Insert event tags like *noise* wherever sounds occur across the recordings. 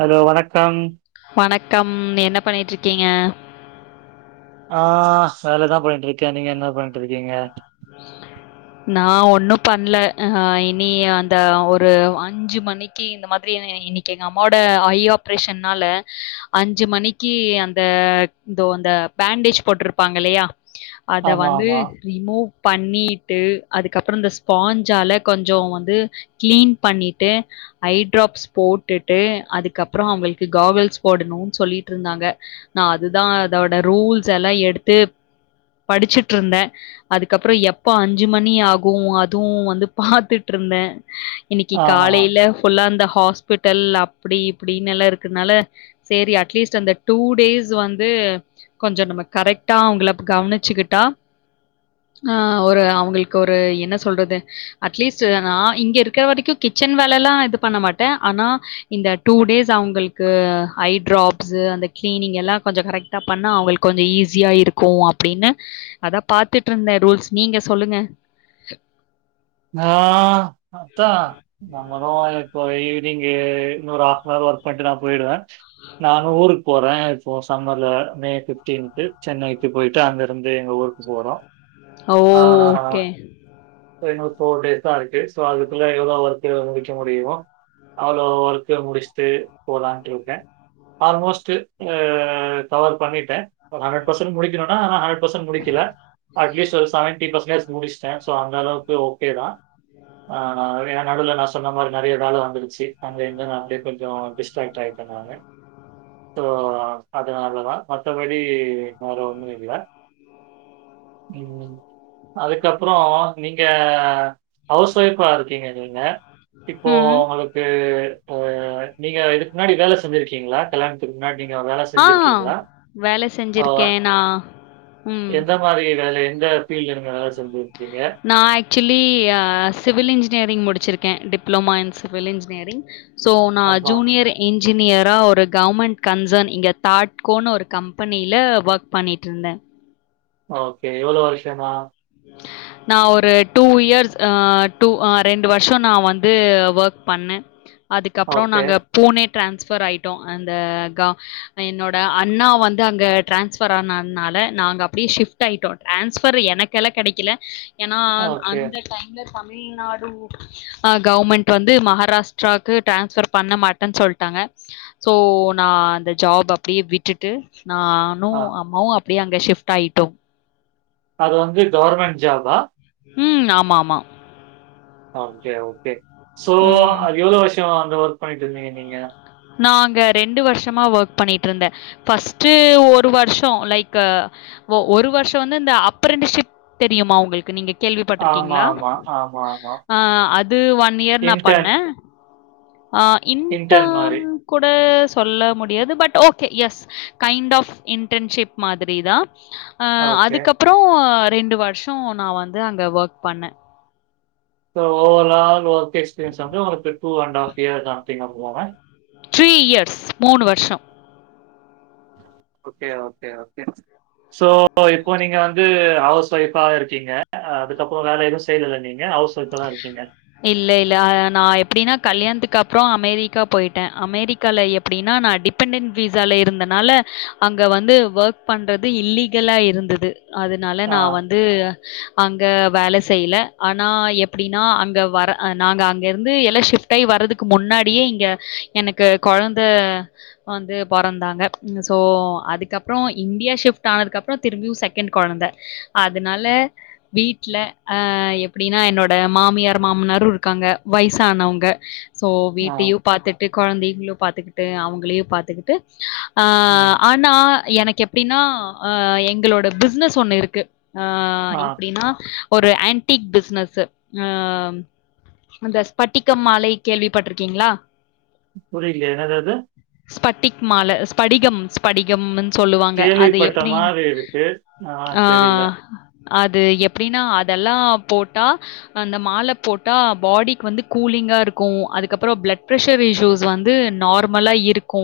Hello வணக்கம் கம் என்ன பண்ணிட்டு இருக்கீங்க ஆ வேலதா பண்ணிட்டு இருக்க நீங்க என்ன பண்ணிட்டு இர்க்கீங்க நா ஒன்னு பண்ணல இனி அந்த ஒரு அஞ்சு மணிக்கு இந்த மாதிரி இன்னைக்கு எங்க அம்மாவோட ஐ ஆப்ரேஷன்னால அஞ்சு மணிக்கு அந்த இதோ அந்த பேண்டேஜ் போட்ருப்பாங் களயா அத ஆமா, வந்து ஆமா. ரிமூ பண்ணிட்டு அதுக்கப்புற இந்த ஸ்பாஞ்சால கொஞ்ச வந்து கிளீன் பண்ணிட்டு ஐடிரராப்ஸ் போட்டுட்டு அதுக்கப்பறோ அவ்ங்களுக்கு காவெல்ஸ் போடணுனு சொல்லிட்ருந்தாங்க நா அதுதா அதோட ரூல்ஸ் எல்லா எடுத்து டு படிச்சுட்டு இருந்த அதுக்கப்றோ எப்போ அஞ்சு மணி ஆகு அதுவு வந்து பாத்துட்ருந்த இன்னிக்கி ஆஹஹா. காலைல ஃபுல்ல அந்த ஹாஸ்பிட்டல் அப்டி இப்டினு எல்லா இருக்கனால சேரி அட்லீஸ்ட் அந்த டூ டேஸ் வந்து கொஞ்ச நம்ம கரெக் டா அவ்ங்ள கவனிச்சுக்கிட்டா அ ஒரு அவுங்குள்க்கு ஒரு என்ன சொல்றது அட்லீஸ்ட் ந இங்க இருக்கிற வரைக்கு கிச்சன் வேல எல்லா இது பண்ண மாட்ட ஆனா இந்த டூ டேஸ் அவங்களுக்கு ஐ டிராப்ஸ் அந்த கிளனிங் எல்லா கொஞ்ச கரெக்ட பண்ண அவங்களுக்கு கொஞ்ச ஈஸ் ஸியா இருக்கு அப்டின்னு அதா பாத்துட்ருந்த ரூல்ஸ் நீங்க சொல்லுங்க நா அதா *unintelligible* போயி நீங்க இன்னொரு ஹாஃப் அன் ஹவர் ஒர்க் பண்ணிட்டு நா போயிடுவ நானு ஊருக்கு போற இப்போ சம்மர்ல மே ஃபிஃப்டீன்த் சென்னைக்கு போயிட்டு அங்க இருந்து எங்க ஊருக்கு போறோ ஓ ஓகே இதோ இன்னு ஒரு ஃபோர் டேஸ் தா இருக்கு சோ அதுக்குள்ள எவ்வளோ ஒர்க்கு முடிக்க முடியுமோ அவ்ளோ ஒர்க்கு முடிச்சுட்டு போலான்ட்டு இருக்க ஆல்மோஸ்ட்டு அ கவர் பண்ணிட்ட ஒரு ஹண்ட்ரட் பர்சன்ட் முடிக்கணுனா ஹண்ட்ரட் பர்சன்ட் முடிக்கல அட்லீஸ்ட் ஒரு சவன் டி பஸ்னேஸ் முடிச்ட்ட சோ அந்த அளவு து ஓகே தா அ நா என் நடுவுல நா சொன்ன மாரி நறைய வேல வந்துடுச்சு அந்த இந்தனு அப்டியே கொஞ்ச டிஸ்ட்ராக்ட் ஆயிட்டா நானு சோ அதுனல்லதா மத்தபடி டி வேற ஒன்னு இல்ல ம் அதுக்கப்புறோ நீ ங்க ஹவுஸ் வைஃப் இருக்கீங்க நீங்க இப்போ ம். உங்களுக்கு அ நீங்க இது முன்னாடி வேல செஞ்சிருக்கீங்களா கல்யாணத்துக்கு முன்னாடி நீங்க வேல ஆ செஞ்சிருக்கீங்களா வேலை அ செஞ்சிருக்கேன் நான். ம். எந்த மாரி வேலே எந்த ஃபீல்ட் நீங்க வேல செஞ்சீங் நா எக் ஆக்சுவலி சிவில் இன்ஜினியரிங் முடிச்சிருக்க diploma in civil engineering so நா அப்பா! ஜூனியர் இன் இன்ஜினியரா ஒரு கவ்மண்ட் கன்சர்ன் இங்கே தாட்கோன்னு ஒரு கம்பெனியில ஓக் பண்ணிட்ருந்த ஓகே எவளு வருஷமா நானஒரு டூ இயர்ஸ் ஆ டூ ரெண்டு வர்ஷ நா வந்து ஓக் பண்ணே அதுக்கப்றோ ஓகே, நாங்க பூனே ட்ரான்ஸபெர் ஆட்டோ அந்த என்னோட அண்ணா வந்து அங்க ட்ரான்ஸ்பர் ஆனதுனால நாங்கள்ங்க அப்படியே ஷிஃப்ட் ஆட்டோ ட்ரான்ஸ்பர் எனக் கெல கெடக்கில ஏன்னா ஓகே. அந்த டைம்ல தமிழ்நாடு கவ்மண்ட் வந்து மகாராஷ்டிராக்கு டிரான்ஸபர் பண்ண மாட்டேன் சொல்டாங்க சோ நா அந்த ஜாப் அப்டியே விட்டுட்டு நானு ஆ. அம்மாவு அப் அப்டியே அங்க ஷிஃப்ட் ஆய்டோ அது வந்து கவர்மண்ட் ஜாபா ம் ஆமா ஆமா ஓகே ஓகே சோ ம். அது எவ்ளோ வர்ஷோ ஒர்க் பண்ணிட்டு இருந்தீங்க நீங்க நா அங்க ரெண்டு வருஷமா ஒர்க் பண்ணிட்ருந்தே ஃபர்ஸ்ட்டு ஒரு வருஷோ லைக் ஒரு வருஷோ வந்து இந்த அப்பரண்டஷிப் தெரியுமா உங்களுக்கு நீங்க ஆமா, கேள்விபட்ருக்கீங்களா ஆமா, ஆமா, ஆமா. அ அது ஒன் இயர் நா இன்டர்ன் பண்ணே அ இன்டர்ன் இன்டன் மாரி. கூட சொல்ல முடியாது but okay yes kind of internship மாதிரி தா அ ஓகே. அதுக்கப்பறோ ரெண்டு வருஷோ நா வந்து அங்க ஒர்க் பண்ணே சோ ஓவரால் ஒர்க் எக்ஸ்பிரியன்ஸ் வந்து ஒங்களுக்கு டூ அண்ட ஆஃப் இயர் தா சம்திங் அபோ வாங்க த்ரீ இயர்ஸ் மூணு வர்ஷோ ஓகே ஓகே ஓகே சோ இப்போ நீங்க வந்து ஹவுஸ் ஒய்ஃபா இருக்கீங்க அதுக்கப்றோ வேலை எதுவு செய்லேல நீங் இல்ல இல்ல அ நா எப்டினா கல்யாணத்துக்கு அப்றோ அமெரிக்கா போய்ட்டே அமெரிக்கால எப்பிடினா நா டிபெண்டன்ட் வீஸால இருந்தனால அங்க வந்து ஒர்க் பண்ணுறது இல்லீகலா இருந்தது அதுனால நா ஆ. வந்து அங்க வேல செய்ல ஆனா எப் ப்டின்னா அங்க வர அ நாங்க அங்க இருந்து எல்லா ஷிஃப்ட் ஆகி வரதுக்கு முன்னாடியே இங்க எனக்கு கொழந்த வந்து பொறந்தாங்க ஸோ அதுக்கப்றோ இந்தியா ஷிஃப்ட் ஆனதுக் அப்றோ திரும்பியும் செகண்ட் கொழந்தை அதுனால வீட்ல அ எப்டினா என்னோட ட மாமியார் மாமனாரும் இருக்காங்க வய்ஸ் ஆனவுங்க சோ ஆ, வீட்டையும் பாத்துட்டு கொழந்தைகளு பாத்துக்குட்டு அவுங்கலையு பாத்துக்குட்டு ஆ ம். ஆனா எனக்கு எப் எப்படின்னா அ எங்களோட பிசினஸ் ஒண்ணு இருக்கு அ ஆ. எப்டினா ஒரு ஆன்டிக் பிஸ்னஸு அ அந்த ஸ்பட்டிக மாலை கேள்விப்பட்டிருக்கீங்ளா புரிலயே என்னது அது ஸ்பட்டிக் மால ஸ்படிகம் ஸ்படிகம் சொல்லுவாங்க அது கேள்விப்பட்ட எப்டின்னு மாரி இருக்கு. ஆ தெரியல. அது எப்டின்னா அதல்லா போட்டா அந்த மால போட்டா பாடிக்கு வந்து கூலிங்கா இருக்கு அதுக்கப்றோ ப்ளட் ப்ரெஷர் இஷ்யூஸ் வந்து நார்மலா இருக்கு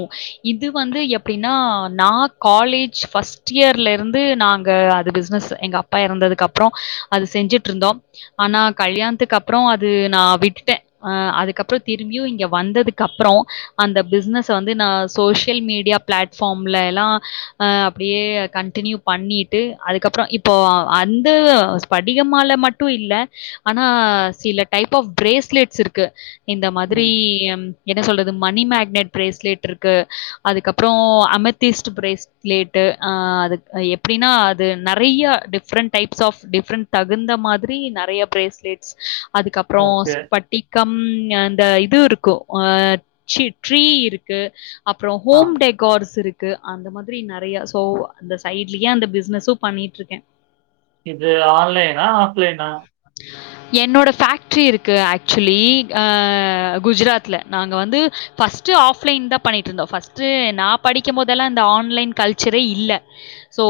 இது வந்து எப்டின்னா நான் காலேஜ் ஃபஸ்ட் இயர்ல இருந்து நாங்க அது பிஸ்னஸ் எங்க அப்பா இறந்ததுக்கப்றோ அது செஞ்சுட்ருந்தோம் ஆனா கல்யாணத்துக்கு அப்றோ அது நான் விட்டுட்டேன் அ அதுக்கப்றோ திரும்பியும் இங்க வந்ததுக்கப்றோ அந்த பிசினஸ வந்து நா சோசியல் மீடியா பிளாட்ஃபார்ம்லேலா அ அப்டியே கன்டினியூ பண்ணிட்டு அதுக்கப்றோ இப்போ அந்த ஸ்படிகமால மட்டு இல்ல ஆனா சில டைப் ஆஃப் பிரேஸ்லெட்ஸ் இருக்கு இந்த மாதிரி ம். என்ன சொல்றது இது மணி மேக்னட் பிரேஸ்லேட் இருக்கு அதுக்கப்றோ அமதிஸ்ட் பிரேஸ்லேட்டு ஆ எப்டின்னா அது நெறைய டிஃப்ரண்ட்‌ டைப்ஸ் ஆப் டிஃப்ரண்ட் தகுந்த மாதிரி நெறைய பிரேஸ் லேட்ஸ் அதுக்கப்றோ ஓகே. ஸ்பட்டிக்கம் அந்த இ துவ் இருக்கு அ சீ ட்ரீ இருக்கு அப்றோ ஆ. ஹோம் டெகார்ஸ் இரு க்கு அந்த மாதிரி நெறைய சோ அந்த சைட்லியுஅந்த பிஸ்னஸு பண்ணிட்ருக்கே இது ஆன்லைனா ஃப்லைனா என்னோட ஃபேக்ட்ரி இருக்கு ஆக்சுலி ஆ குஜராத்ல நாங்க வந்து ஃபஸ்ட்டு ஆஃப்லைன் தா பண்ணிட்ருந்தோ ஃபஸ்ட்டு நா படிக்கும்போதெல்லா இந்தந்த ஆன்லைன் கல்ச்சரே இல்ல ஸோ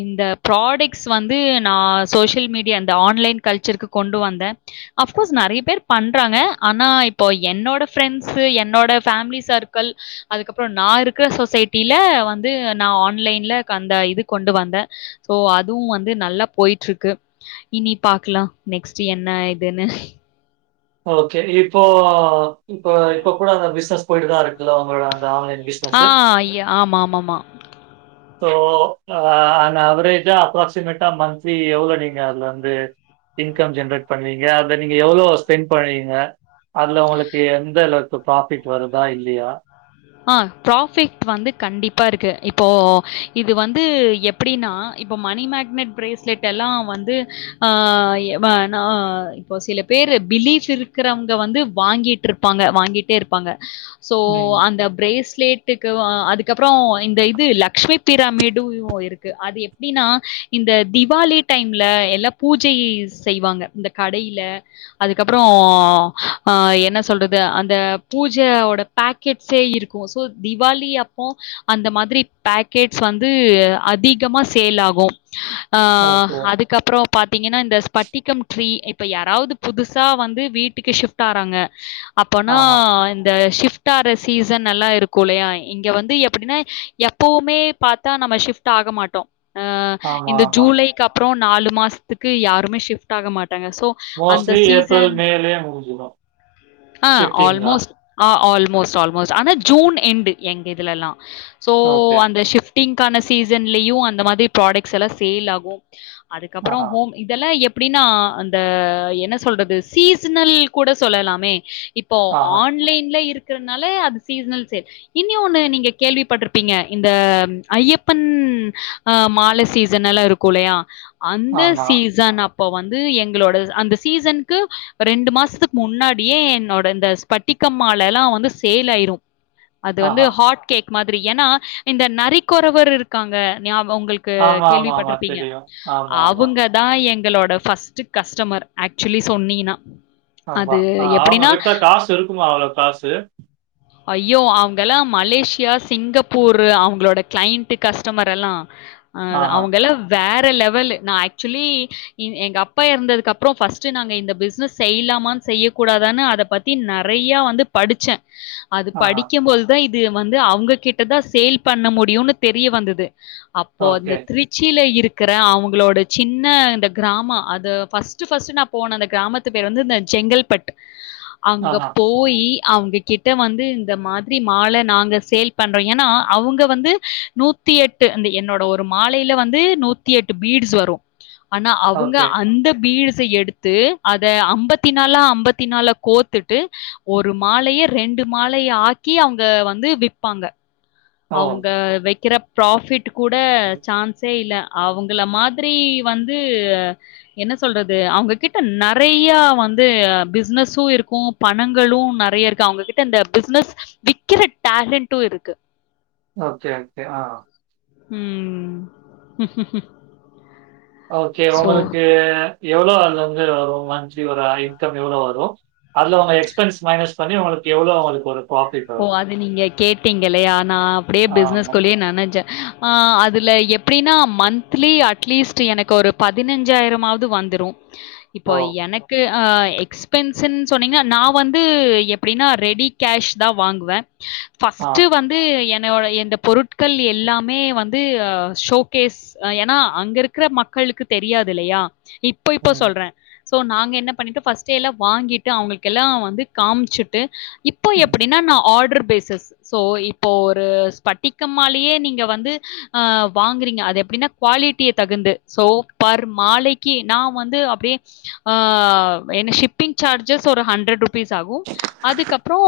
இந்த ப்ராடக்ஸ் வந்து நா சோஷியல் மீடியா த ஆன்லைன் கல்ச்சருக்கு கொண்டு வந்தே அஃப்கோர்ஸ் நெறைய பேர் பண்றாங்க ஆனா இப்போ என்னோட ப்ரெண்ஸு என்னோட ஃபேம்லி சர்க்கள் அதுக்கப்றோ நா இருக்கிற சொசைட்டில வந்து நா ஆன்லைன்ல அந்த இது கொண்டு வந்த சோ அதுவு வந்து நல்லா போய்ட்ருக்கு இனி பாக்கலா நெக்ஸ்டு என்ன இதுன்னு ஓகே இப்போ இப்ப இப்ப கூட அந்த பிஸ்னஸ் போய்ட்டு தா இருக்குல்ல உங்களோட அந்த ஆன்லைன் ஆ பிசினஸ். ய ஆமா ஆமாமா சோ ஆ ஆவரேஜா அப்ராக்சிமேட்டா மந்த்லி எவ்ளோ நீங்க அதுல வந்து இன்கம் ஜென்ரேட் பண்வீங்க அத நீங்க எவ்ளோ ஸ்பெண் பண்வீங்க அதுல உங்ளுக்கு எந்தள இப்போ ப்ராஃபிட் வருதா இல்லியா அ ப்ராஃபிட் வந்து கண்டிப்பா இருக்கு இப்போ இது வந்து எப்படீனா இப்போ மணி மேக்னெட் ப்ரேஸ்லெட் எல்லா வந்து ஆ எ ப நா இப்போ சில பேரு பிலீஃப் இருக்கிறவங்க வந்து வாங்கிட்டுருப்பாங்க வாங்கிட்டே இருப்பாங்க சோ ம். அந்த சிலேட்டுக்கு ஏ அ அதுக்கப்புறோ இந்த இது லக்ஷ்மி பிராமிடு *unintelligible* இருக்கு அது எப்டினா இந்த திவாலி டைம்ல எல்லா பூஜை செய்வாங்க இந்த கடையில அதுக்கப்புறோ அ என்ன சொல்றது அந்த பூஜா ஓட பேக்கெட்ஸே இருக் கு சோ திபாலி அப்போ அந்த மாதிரி பேக்கெட்ஸ் வந்து அதிகமா சேல் ஆகு அ ஓகே. அதுக்கப்புறோ பாத்தீங்கனா இந்த ஸ்பட்டிகம் ட்ரீ இப் ப யாராவ்து புதுசா வந்து வீட்டுக்கு ஷிஃப்ட் ஆறாங்க அப்போனா ஆஹா. இந்த ஷிஃப் ஸ்டார் ரசீஸ் நல்லா இருக்கு இல்லயா இங்க வந்து எப்படின்னா எப்பவுமே பார்த்தா நம்ம ஷிஃப்ட் ஆக மாட்டோ அ ஆமா, இந்த ஆமா. ஜூலைக்கு அப் மோ நாலு மாசத்க்கு யாருமே ஷிஃப்ட் ஆக மாட் மோஸ்ட்லி ஏப்ரல் மேலயே முடிஞ்சிடு ஷிஃப்டிங்ளா ஆல்மோஸ் ஆல்மோஸ் ஆனா ஜூன் எண்டு எங்க இதுலல்லா சோ ஓகே. அந்த ஷிஃப் டிங்கான சீசன்லயு அந்த மாதி ப்ராடக்ட்ஸ் எல்லா சேல் ஆகு அதுக்கப்புறோ ஆஹா, ஹோம் இதெல்லா எப் அப்படீனா அந்த என்ன சொல்றது சீசனல் கூட சொல்லலாமே இப்போ ஆஹா, ஆன்லைன்ல இருக் கறனால அது சீஸ்னல் சேல் இன்யூ ஒண்ணு நீங்க கேள்விப்பட்டிருப்பீங்க இந்த ம் ஐயப்பன் ஆ மால சீசன் எல்லா இருக்கு இல்லயா அந்த ஆமா, சீசன் அப் இப்போ வந்து எங்களோட அந்த சீசனுக்கு ரெண்டு மாசத்துக்கு முன்னாடியே என்னோட இந்த ஸ்பட்டிக்க மாலல்லா வந்து சேலாயிரு அது வந்து ஆஹா. ஹாட் கேக் மாதிரி ஏனா இந்த நரிக்குறவர் இருக்காங்க நியாப் உங்களுக்கு ஆமா, ஆமா, ஆமா. கேள்விப்பட்டிருப்பீங்க தெரியும். ஆமா, ஆமா. அவங்க தா எங் எங்களோட ஃபஸ்ட் கஸ்டமர் ஆக்சுவலி சொன்னிங்கனா ஆமா ஆ அவங்க கிட்டா காசு இருக்குமா அவ்வளவு காசு ஐயோ அவங்க எல்லா மலேசியா, சிங்கப்பூரு அவங்களோட கிளைண்ட்டு கஸ்டமர் எல்லா ஆ த் ஆஹா, அவங்க எல்லா வே ற லெவலு நா ஆக்சுவலி இ எங்க அப்பா இறந்ததுக்கு அப்புறோ ஃபஸ்ட்டு நாங்க இந்த பிசினஸ் செய்யலாமான்னு செய்யக்கூடாதானு அத பத்தி நறையா வந்து படிச்ச அது ஆஹா. படிக்கும்போதுதா இப் து வந்து அவங்க கிட்ட தா சேல் பண்ண முடியும்னு தெரிய வந்தது அப்போ ஓகே. அந்த திருச்சியில இருக் க்குற அவங்களோட சின்ன இந்த கிராம அது ஃபர்ஸ்ட்டு ஃபர்ஸ்ட்டு நா போன அந்த கிராமத்து பேரு வந்து இந்த செங்கல்பட்டு அங்க ஆஹா, போயி அவங்க கிட் ட்ட வந்து இந்த மாத்ரி மால நாங்க சேல் பண்றோ ஏனா அவங்க வந்து நூத்தி எட்டு அந்த என்னோட ஒரு மாலையில வந்து நூத்தி எட்டு பீட்ஸ் வரு ஆனா அவங்க ஓகே. அந்த பீடு ஸ எடுத்து அத அம்பத்தி நாளா அம்பத்தி நாளா கோத்துட்டு ஒரு மாலைய ரெண்டு மாலைய ஆக்கி அவங்க வந்து விப்பாங்க ஓ! அவங்க வெக்கிறப் ப்ராஃபிட் ட்டு கூட சான்ஸே இல்ல அவங்கள மாதுரி வந்து என்ன சொல்றது அவங்கிட்ட நறையா வந்து பிசனஸு இருக்கூ பணங்களு நறைய இருக்கு அவங்ககிட்ட இந்த பிசினஸ் விக்கிற டேலண்ட்டு இருக்கு ஓகே ஓகே ஆ ம் ஓகே சோ உங்களுக்கு எவ்ளோ அங்க வந்து அ ரூம் ஆச் ஜிவரா இன்கம் எவ்ளோ வரும் அதுல அவங்க எக்ஸ்பென்ஸ் மைனஸ் பண்ணி உங்களுக்கு எவ்வளோ அவங்களுக்கு ஒரு ப்ராஃபிட் ஓ வரும்? அது நீங்க கேட் டீங்கல்லையா நா அப்புடே ஆமா. பிசினஸ்குள்ளயே நனைச்சேன் ஆ அதுல எப்புடின்னா மந்த்லி அட்லீஸ்ட்டு எனக்கு ஒரு பதினஞ்சாயிரமாவது வந்துரும் ஓ! இப்போ எனக்கு ஆ எக்ஸ்பென்ஸன் சொன்னீங்க நான் வந்து எப்படின்னா ரெடி கேஷ் தான் தான் வாங்குவேன் ஆ. ஃபர்ஸ்ட் வந்து என் என்னோட இந்த பொருட்கள் எல்லாமே வந்து ஹ ஷோகேஸ் ஏன்னா அங்க இருக்கிற மக்களுக்கு தெரியாது இல்லையா இப்போ இப்போ ம். சொல்றேன் சோ நாங்க என்ன பண்ணிட்டு ஃபஸ்ட்டே எல்லாம் வாங்கிட்டு அவங்களுக்கு எல்லாம் வந்து காமிச்சுட்டு *unintelligible* தனை ஆர்டர் பேசஸ் சோ இப்போ ஒரு பட்டிக்க மாலையே நீங்க வந்து வாங்கறீங்க எப்படின்ன குவாலிட்டிய தகுந்து பெர் மாலைக்கு வ அப்படிய ஷிப்பிங் சார்ஜஸ் ஒரு ஹண்டர் ருபீஸ் பீஸ் ஆகும் அதுக்கப்புறம்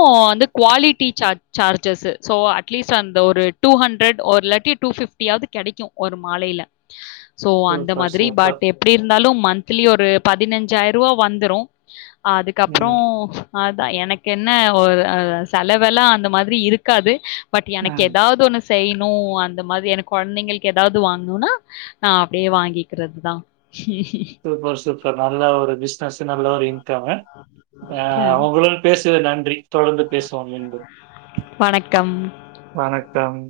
குவாலிட்டி சார் சார்ஜஸ் ஸோ அட்லீஸ்ட் அந்த ஒரு டூ ஹண்ட்ரட் இலலாட்டி டூ ஃபிப்டியாவது கிடைக்கும் ஒரு மாலையில ஸோ அந்த சூப்பர், மாதிரி சூப்பர். பட் எப்படி இருந்தாலும் மந்த்லி ஒரு பதினஞ்சாயிரம் ரூபா வந்துரும் அதுக்கப்புறம் ம். அதான் எனக்கு என்ன ஒரு அஹ் செலவெலாம் அந்த மாதிரி இருக்காது பட் எனக்கு ம். ஏதாவது ஒண்ணு செய்யணும் அந்த மாதிரி என குழந்தைங்களுக்கு ஏதாவது வாங்கணும்னா நான் அப்படியே வாங்கிக்கிறது தான் சூப்பர் சூப்பர் நல்ல ஒரு பிசினஸ் நல்ல ஒரு இன்கம்மு ஆஹ் உங்களோட பேசுவது நன்றி சரி. தொடர்ந்து பேசுவோம் மீண்டும் வணக்கம் வணக்கம்